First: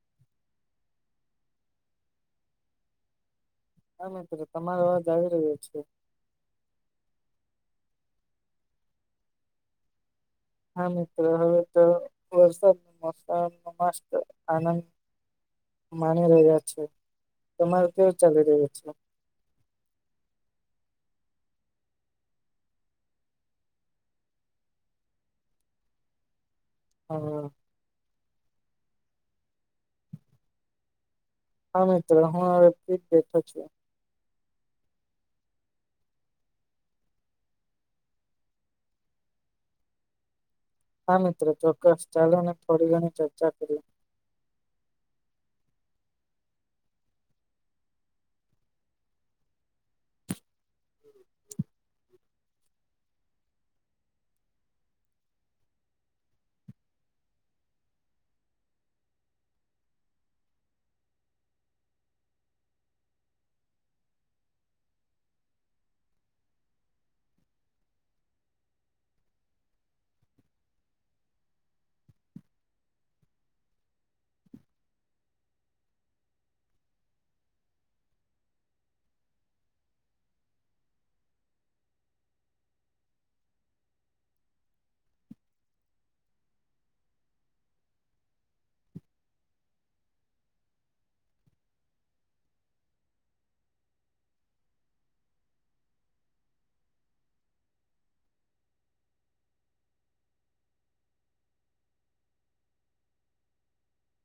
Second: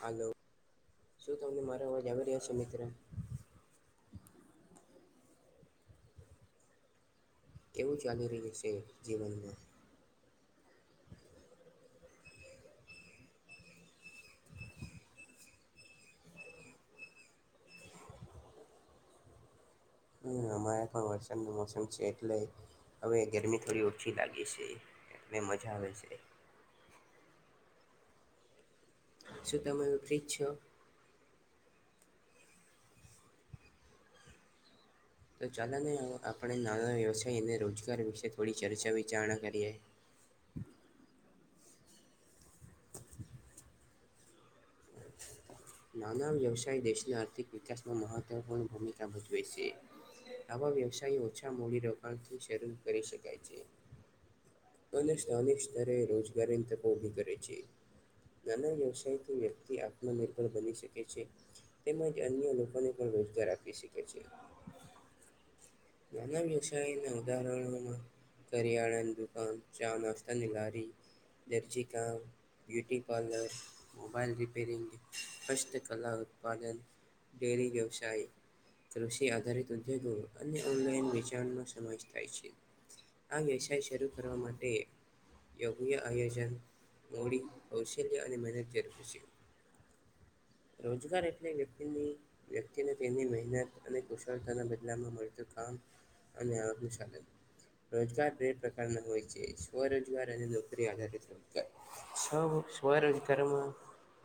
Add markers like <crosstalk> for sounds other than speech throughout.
હાલો શું તમને મારો અવાજ આવી રહ્યા છે મિત્ર હા મિત્રો તમારો અવાજ આવી રહ્યો છે કેવું ચાલી રહ્યું છે જીવનને હા મિત્રો હવે તો વરસાદ મોસમ ન મસ્ત આનંદ માની રહ્યા છે તમારું કેવું ચાલી રહ્યું છેબી હ અમારે પણ વરસાદનું મોસમ છે એટલે હવે ગરમી થોડી ઓછી લાગે છે એલે મજા આવે છે હ શું તમે વિપરીત છો હા મિત્ર હું આ વ બેઠો છએ તો ચાલ ને આપણે નાના વ્યવસાય અને રોજગાર વિશે થોડી ચર્ચા વિચારણા કરીએ હા મિત્રો ચોક્કસ ચાલો ને થોડી ઘણી ચર્ચા કરીએ હ <inaudible> નાના વ્યવસાય દેશના આર્થિક વિકાસમાં મહત્વપૂર્ણ ભૂમિકા ભજવે છે આવા વ્યવસાય ઓછા મૂડીરોકાણથી શરૂ કરી શકાય છે અને સ્થાનિક નાના વ્યવસાયથી વ્યક્તિ આત્મનિર્ભર બની શકે છે તેમજ અન્ય લોકોને પણ રોજગાર આપી શકે છે નાના વ્યવસાયના ઉદાહરણોમાં કરિયાણા ની દુકાન ચા નાસ્તાની લારી દરજી કામ બ્યુટી પાર્લર મોબાઈલ રિપેરીંગ હસ્ત કલા ઉત્પાદન ડેરી વ્યવસાય કૃષિ આધારિત ઉદ્યોગો અને વેચાનો સમાવેશ થાય છે આ વ્યવસાય શરૂ કરવા માટે યોગ્ય આયોજન મોડી કૌશલ્ય અને મહેનત જરૂર છે રોજગાર એટલે વ્યક્તિની વ્યક્તિને તેની મહેનત અને કુશળતાના બદલામાં મળતું કામ અને આ બહુ ચાલે રોજગાર બે પ્રકારના હોય છે સ્વરોજગાર અને નોકરી આધારિત રોજગાર સ્વરોજગારમાં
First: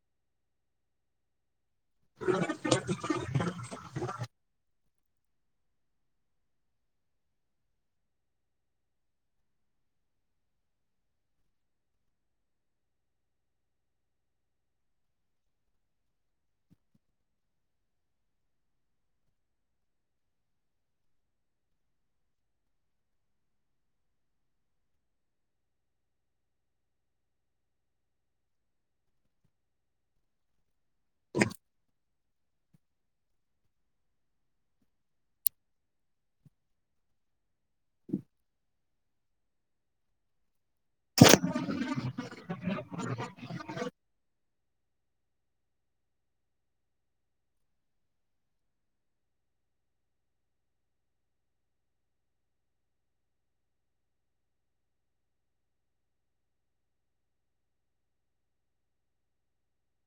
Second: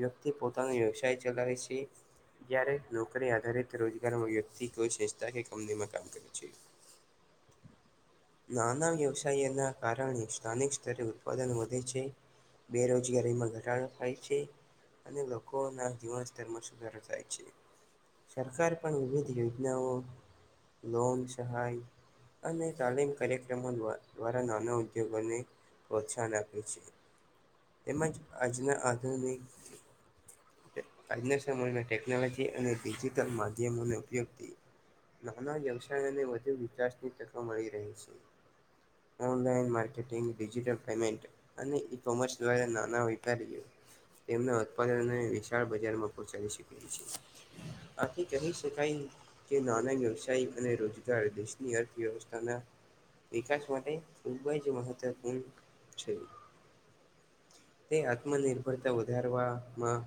વ્યક્તિ પોતાની વ્યવસાય ચલાય છે જ્યારે નોકરી આધારિત રોજગારમાં વ્યક્તિ સંસ્થાની કે કંપનીમાં કામ કરે છે નાના વ્યવસાયના કારણે સ્થાનિક સ્તરે ઉત્પાદન વધે છે બેરોજગારીમાં ઘટાડો થાય છે અને લોકોના ધીમા સ્તરમાં સુધારો થાય છે સરકાર પણ વિવિધ યોજનાઓ લોંગ સહાય અને તાલીમ કાર્યક્રમો દ્વારા નાના ઉદ્યોગોને પ્રોત્સાહન આપે છે તેમજ આજના આધુનિક આજના સમયમાં ટેકનોલોજી અને ડિજિટલ માધ્યમોને ઉપયોગથી નાના વ્યવસાયને વધુ વિકાસની તકો મળી રહે છે ઓનલાઇન માર્કેટિંગ ડિજિટલ પેમેન્ટ અને ઈ કોમર્સ ના નાના વેપારી તેમના ઉત્પાદન ને ચ બજારમાં પહચાડી શકે છે આથી કહી શકાય જે નાના વ્યવસાય અને રોજગાર દેશની અર્થવ્યવસ્થાના વિકાસ માટે ખૂબ જ મહત્વપૂર્ણ છે તે આત્મનિર્ભરતા વધારવાવામાં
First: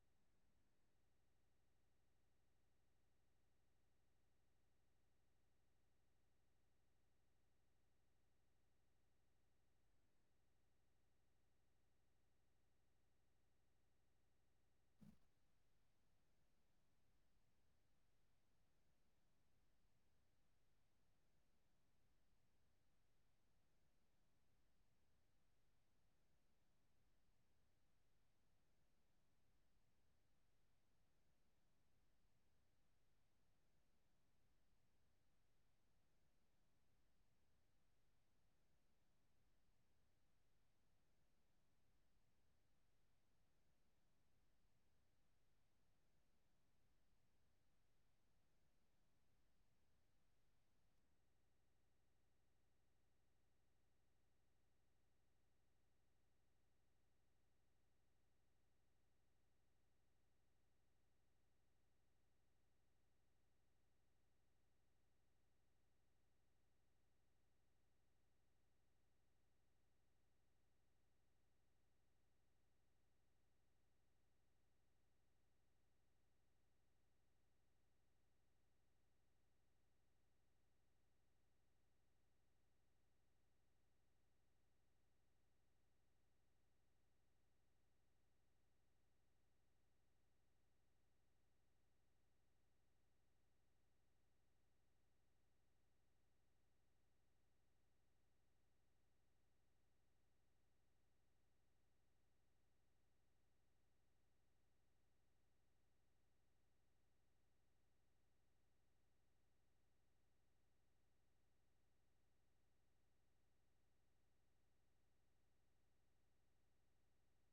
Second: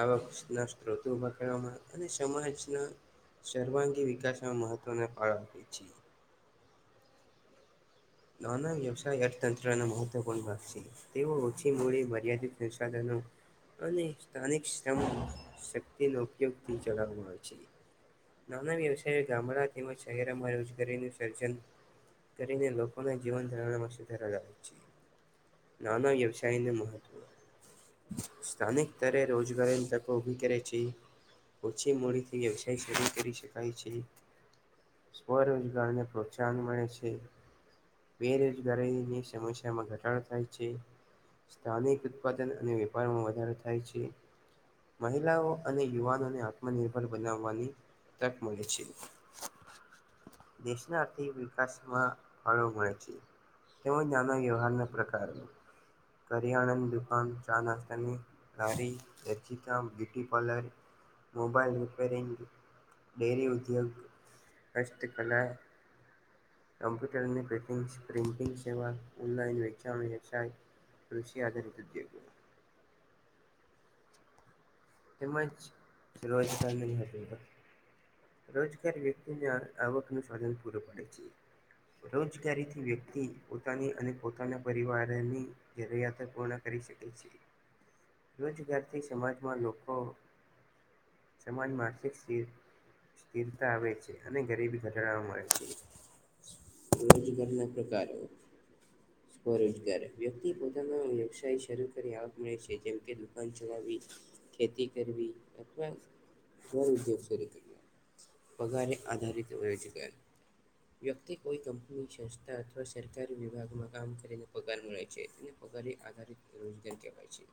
આવક ના સ્ત્રોતો બકડવામાં અને સમાજના સર્વાંગી વિકાસમાં મહત્ત્વને ફળ આપે છીએ નાના વ્યવસાય અર્થતંત્રના મહત્વપૂર્ણ લાગશે તેઓ ઓછી મૂડી મર્યાદિત સંશધનો અને સ્થાનિક શ્રમ શક્તિનો ઉપયોગથી ચલાવવામાં આવે છે નાના વ્યવસાય ગામડા તેમજ શહેરમાં રોજગારીનું સર્જન કરીને લોકો જીવન ધવાર છે નાના વ્યવસાય નું મહત્વ સ્થાનિક સ્તરે રોજગારીની તકો ઊભી કરે છે ઓછી મોડીથી વ્યવસાય શરૂ કરી શકાય છે સ્વરોજગારને પ્રોત્સાહન મળે છે બેરોજગારીની સમસ્યામાં ઘટાડો થાય છે સ્થાનિક ઉત્પાદન અને વેપારમાં વધારો થાય છે મહિલાઓ અને યુવાનોને આત્મનિર્ભર બનાવવાની તક મળે છે દેશના આર્થિક વિકાસમાં ફાળો હોય છે તેમ નાના વ્યવહારના પ્રકાર કરિયાણાની દુકાન ચા નાસ્તાની લારી દરજી કામ beauty parlour mobile repairing dairy ઉદ્યોગ હસ્તકલા કમ્પ્યુટર ની પ્રિન્ટિંગ પ્રિન્ટિંગ સેવા ઓનલાઈન <unintelligible> વ્યવસાય કૃષિ આધારિત ઉદ્યોગો તેમજ રોજગાર ન હતી. રોજગાર વ્યક્તિને આવકનું સ્ધન પૂરું પાડે છે. રોજગારીથી વ્યક્તિ પોતાની અને પોતાના પરિવારની જરૂરિયાતો પૂર્ણ કરી શકે છે રોજગારથી સમાજમાં લોકો તો સમાજ માનસિક સ્ીર સ્િરતા આવે છે અને ગરીબી ઘટાડવા મળે છે રજ કરના પ્રકારે સ્વરોજગાર વ્યક્તિ પોતાનો વ્યવસાય શરૂ કરી આવક મળે છે જેમકે દુકાન ચલાવી. ખેતી કરવી અથવા જન ઉદ્યોગ શરૂ કર પગારે આધારિત વ છે ગ વ્યક્તિ કોઈ કંપની સંસ્થા અથવા સરકારી વિભાગમાં કામ કરીને પગાર મળે છે તેને પગારી આધારિત રોજગાર કહેવાય છે.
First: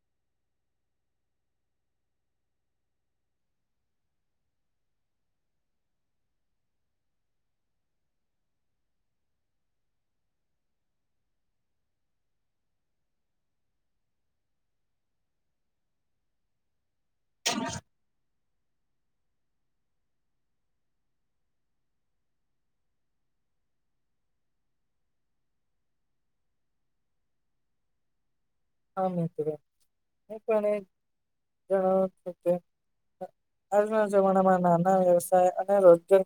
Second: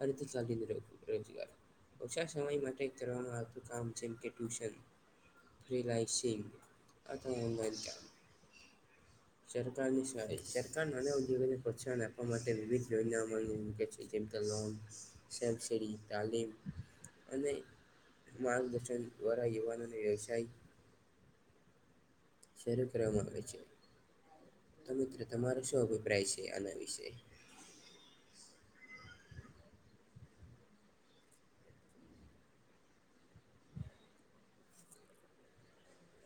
અનિ ચિ રુ રચ ગર ઓછા સમય માટે કરવાનું આવતું કામ જેમ કે ટ્યુશન <unintelligible> સરકારની શારી સરકાર નાના ઉદ્યોગોને પ્રોત્સાહન આપવા માટે વિવિધ યોજના મૂકે છે જેમકે લોન સબ શરી તાલીમ અને માર્ગદર્શન દ્વારા યુવાનોને વ્યવસાય શરૂ ક્રમાંક છે. તો મિત્ર તમારો શું અભિપ્રાય છે આના વિશે. હા એણ આજના જમાનામાં નાના વ્યવસાય અને રોજગાર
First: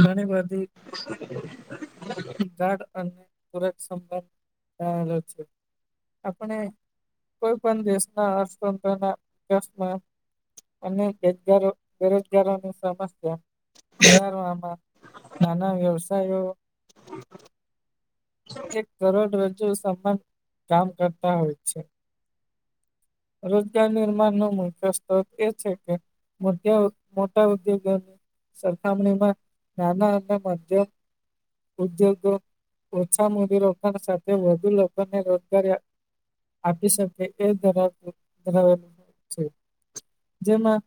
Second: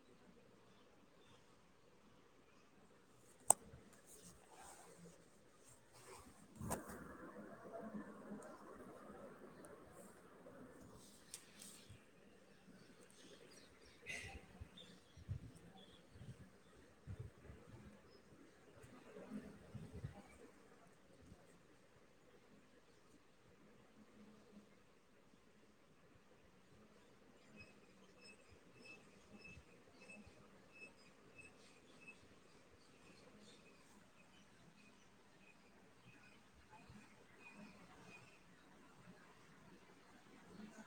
ઘણી બધી ગાઢ અને સુરક્ષદ આપણે કોઈ પણ દેશ ના અર્થતંત્ર ના વિકાસમાં અનેજગારો બેરોજગારોની સમસ્યા વધારવામાં નાના વ્યવસાયો એક કરોડ રજુ સમાન કામ કરતા હોય છે. રોજગાર નિર્માણ ન મુખ્ય સ્ત એ છે કેધ મોટા ઉદ્યોગો સરખામણીમાં નાના અને મધ્યમ ઉદ્યોગો ઓછા મૂડીરોકાણ સાથે વધુ લોકોને રોજગારી આપી શકે એ તરફ જેમાં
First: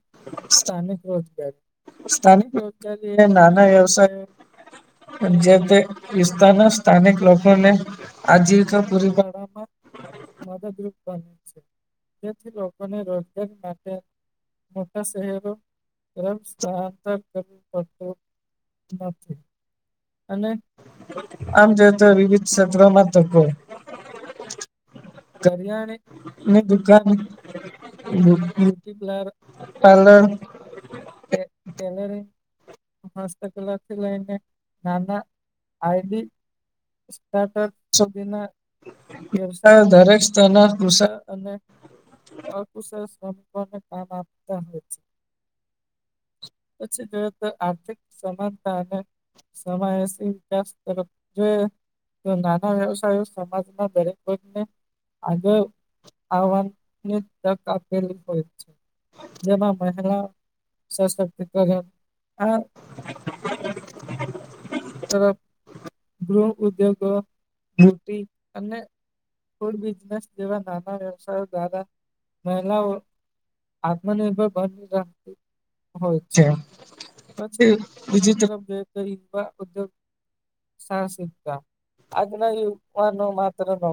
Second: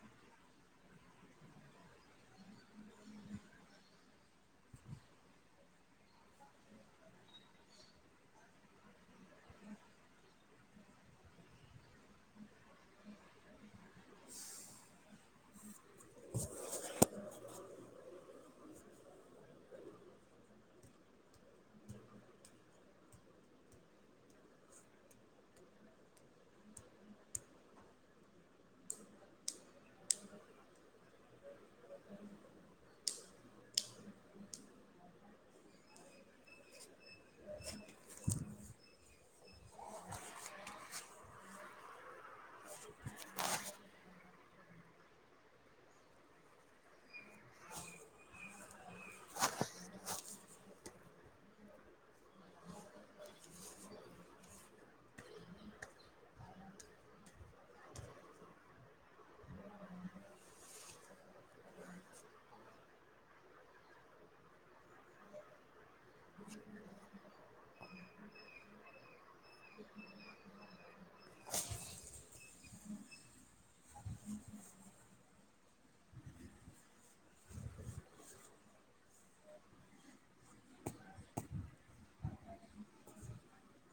સ્થાનિક રોજગારી સ્થાનિક રોજગારી નાના વ્યવસાય જે તે વિસ્તારના સ્થાનિક લોકોને આજીિકા પૂરીળમાં મદરૂપ બ તેથી લોકોને રોજગારી માટે મોટા શહેરો સ્થળાંતર કરવું પડતું. બ અને આમ જો તો વિવિધ ક્ષેત્રમાં તો કો કરિયાણે નીને દુકાન બ્યુટી પ પાર્રલ હસ્તકલા થી લઈને નાના આ સારઅી ના વ્યવસાય દરેક સ્તરના કુશલ અને અુશ શ્રમિકોને ક પછી જો તો આર્થિક સમાનતા અને સમય જો તો નાના વ્યવસાયો સમાજમાં દરેક વર્ગને આગળ આવવાની તક આપેલી હોય છે. જેમા મહેલા સશક્તિકરણ આ તરફ ગૃહ ઉદ્યોગો મુર્તિ અને ફૂડ બિનેસ જેવા નાના વ્યવસાય દ્વારા મહિલાઓ આત્મનિર્ભર બન રાખ હોય છે પછી બીજી તરફ જે સાહસિકતા આજના યુવાનો માત્ર ન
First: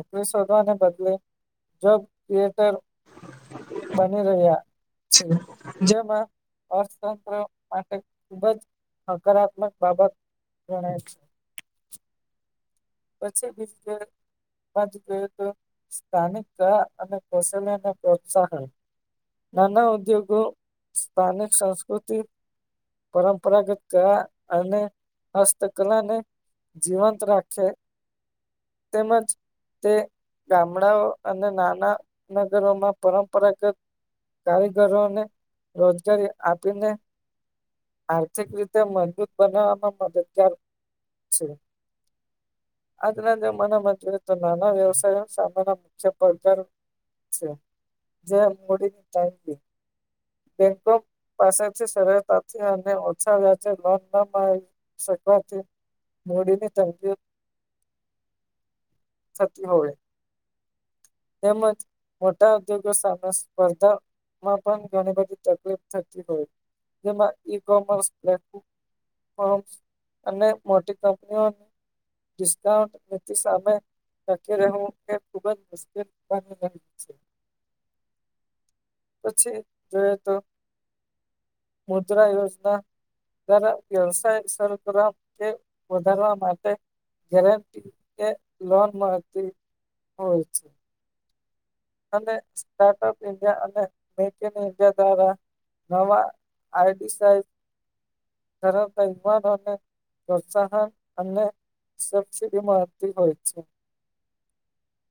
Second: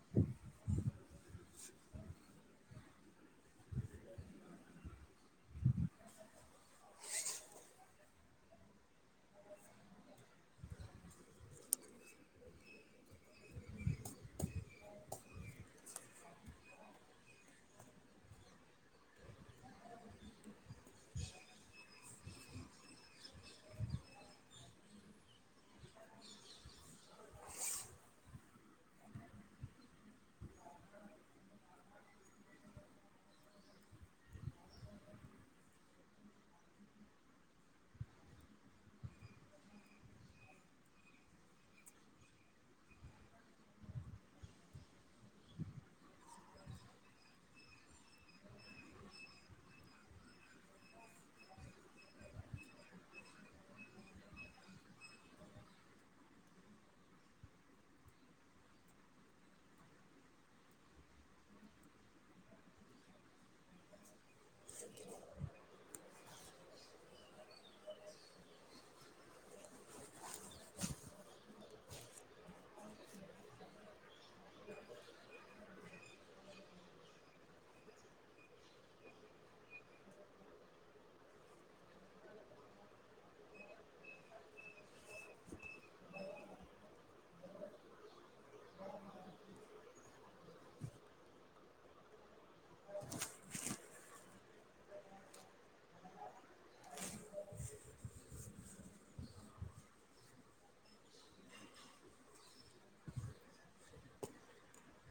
ને બદલે જો થિયેટર બની રહ્યા. છે. જેમાં અર્થતંત્ર માટે ખુબ જ હકારાત્મક બાબત ગણય છે. પછી બી <unintelligible> સ્થાનિક કળા નાના ઉદ્યોગો સ્થાનિક સંસ્કૃતિ પરંપરાગત કલા અને હસ્તકલાને જીવંત રાખ છે તેમજ તે ગામડાઓ અને નાના નગરોમાં પરંપરાગત. કારીગરોને રોજગારી આપીને આર્થિક રીતે મજબૂત બનાવવામાં મદદગાર છે. આજના જમાનામાં તો નાના વ્યવસાય સામાન્ય મુખ્ય પ્રકાર જે મડી <unintelligible> બેંકો પાસેથી સરતાથી ઓછા વ્યાજે લોન ના <unintelligible> સથી હોય. તેમજ મોટા ઉદ્યોગો સામે સ્પર્ધામાં પણ ઘણી બધી તકલીફ. જેમાં ઈ કોમર્સ્ મ અને મોટી કંપનીઓ. ડિસ્કાઉન્ટ સામે ટકી રહેવું એ ખુબ <inaudible> પછી જોઈએ તો મુદ્રા યોજના દરા વ્યવસાય સરગ્ર વધારવા માટે ગેરંટી એ લોન મળતી હોય છે. અને સ્ટાર્ટઅપ ઇન્ડિયા અને મેક ઇન ઇન્ડિયા દ્વારા નવા આઈટી સ સરમ તો ઈમાનને પ્રોત્સાહન અને સબસીડી મળતી હોય છે.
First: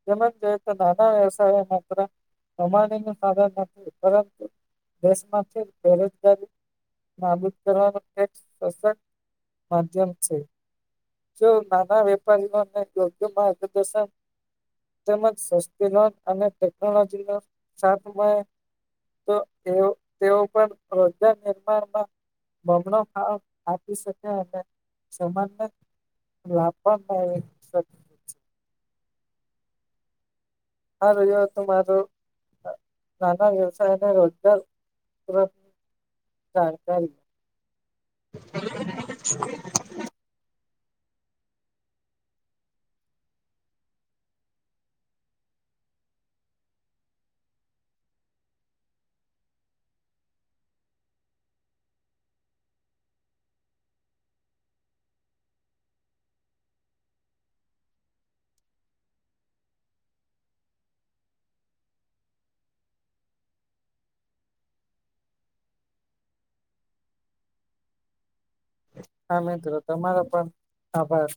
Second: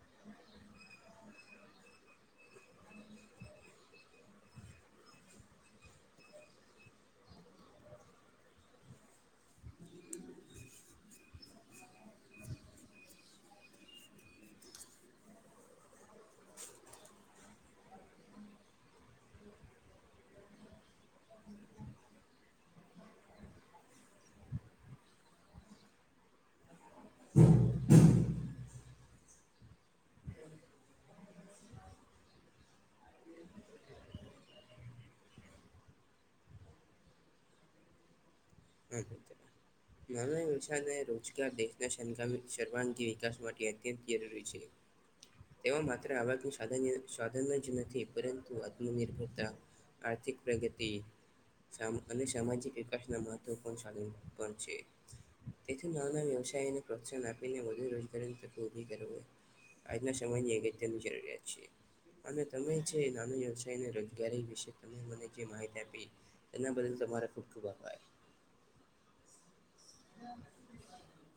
તેમ જો કે નાના વ્યવસાય માત્રમાણી સાધન નથી પરંતુ દેશ માંથી બેરોજગારી નાબૂદ કરવાનું એક સશક્ત માધ્યમ છે. જો નાના વેપારીઓને યોગ્ય માર્ગદર્શન તેમજ સસ્તી લો અને ટેકનોલોજી નો સાથમા તો તેઓ પણ રોજગાર નિર્માણમાં બમણો આપી શકે અને સામાન્ય લાંબા આ રહયો હતોું મારો નાના વ્યવસાયને રોજગાર <unintelligible> <inaudible> માનવી વવસાર અને રોજગાર દેશનાામ સર્વાંગી વિકાસ માટે અત્યંત જરૂરી છે. તેઓ માત્ર આવા સાધન જ નથી પરંતુ આત્મનિર્ભરતા આર્થિક પ્રગતિ અને સામાજિક વિકાસનાવ ત્ પણણ સાધીન પણ છે. તેથી નાના વ્યવસાયોને પ્રોત્સાહન આપીને વધુ રોજગારીની તત્ ઉભી કર હોય. આજના સમયની અગત્યારની જરૂરિયાત છે. અને તમે જે નાનો વ્યવસાયને રોજગારી વિશે ત મને જે માહિતી આપી. તેના બદલ તમારે ખૂબ ખૂબ આભાર. હા મિત્રો તમારો પણ આભાર.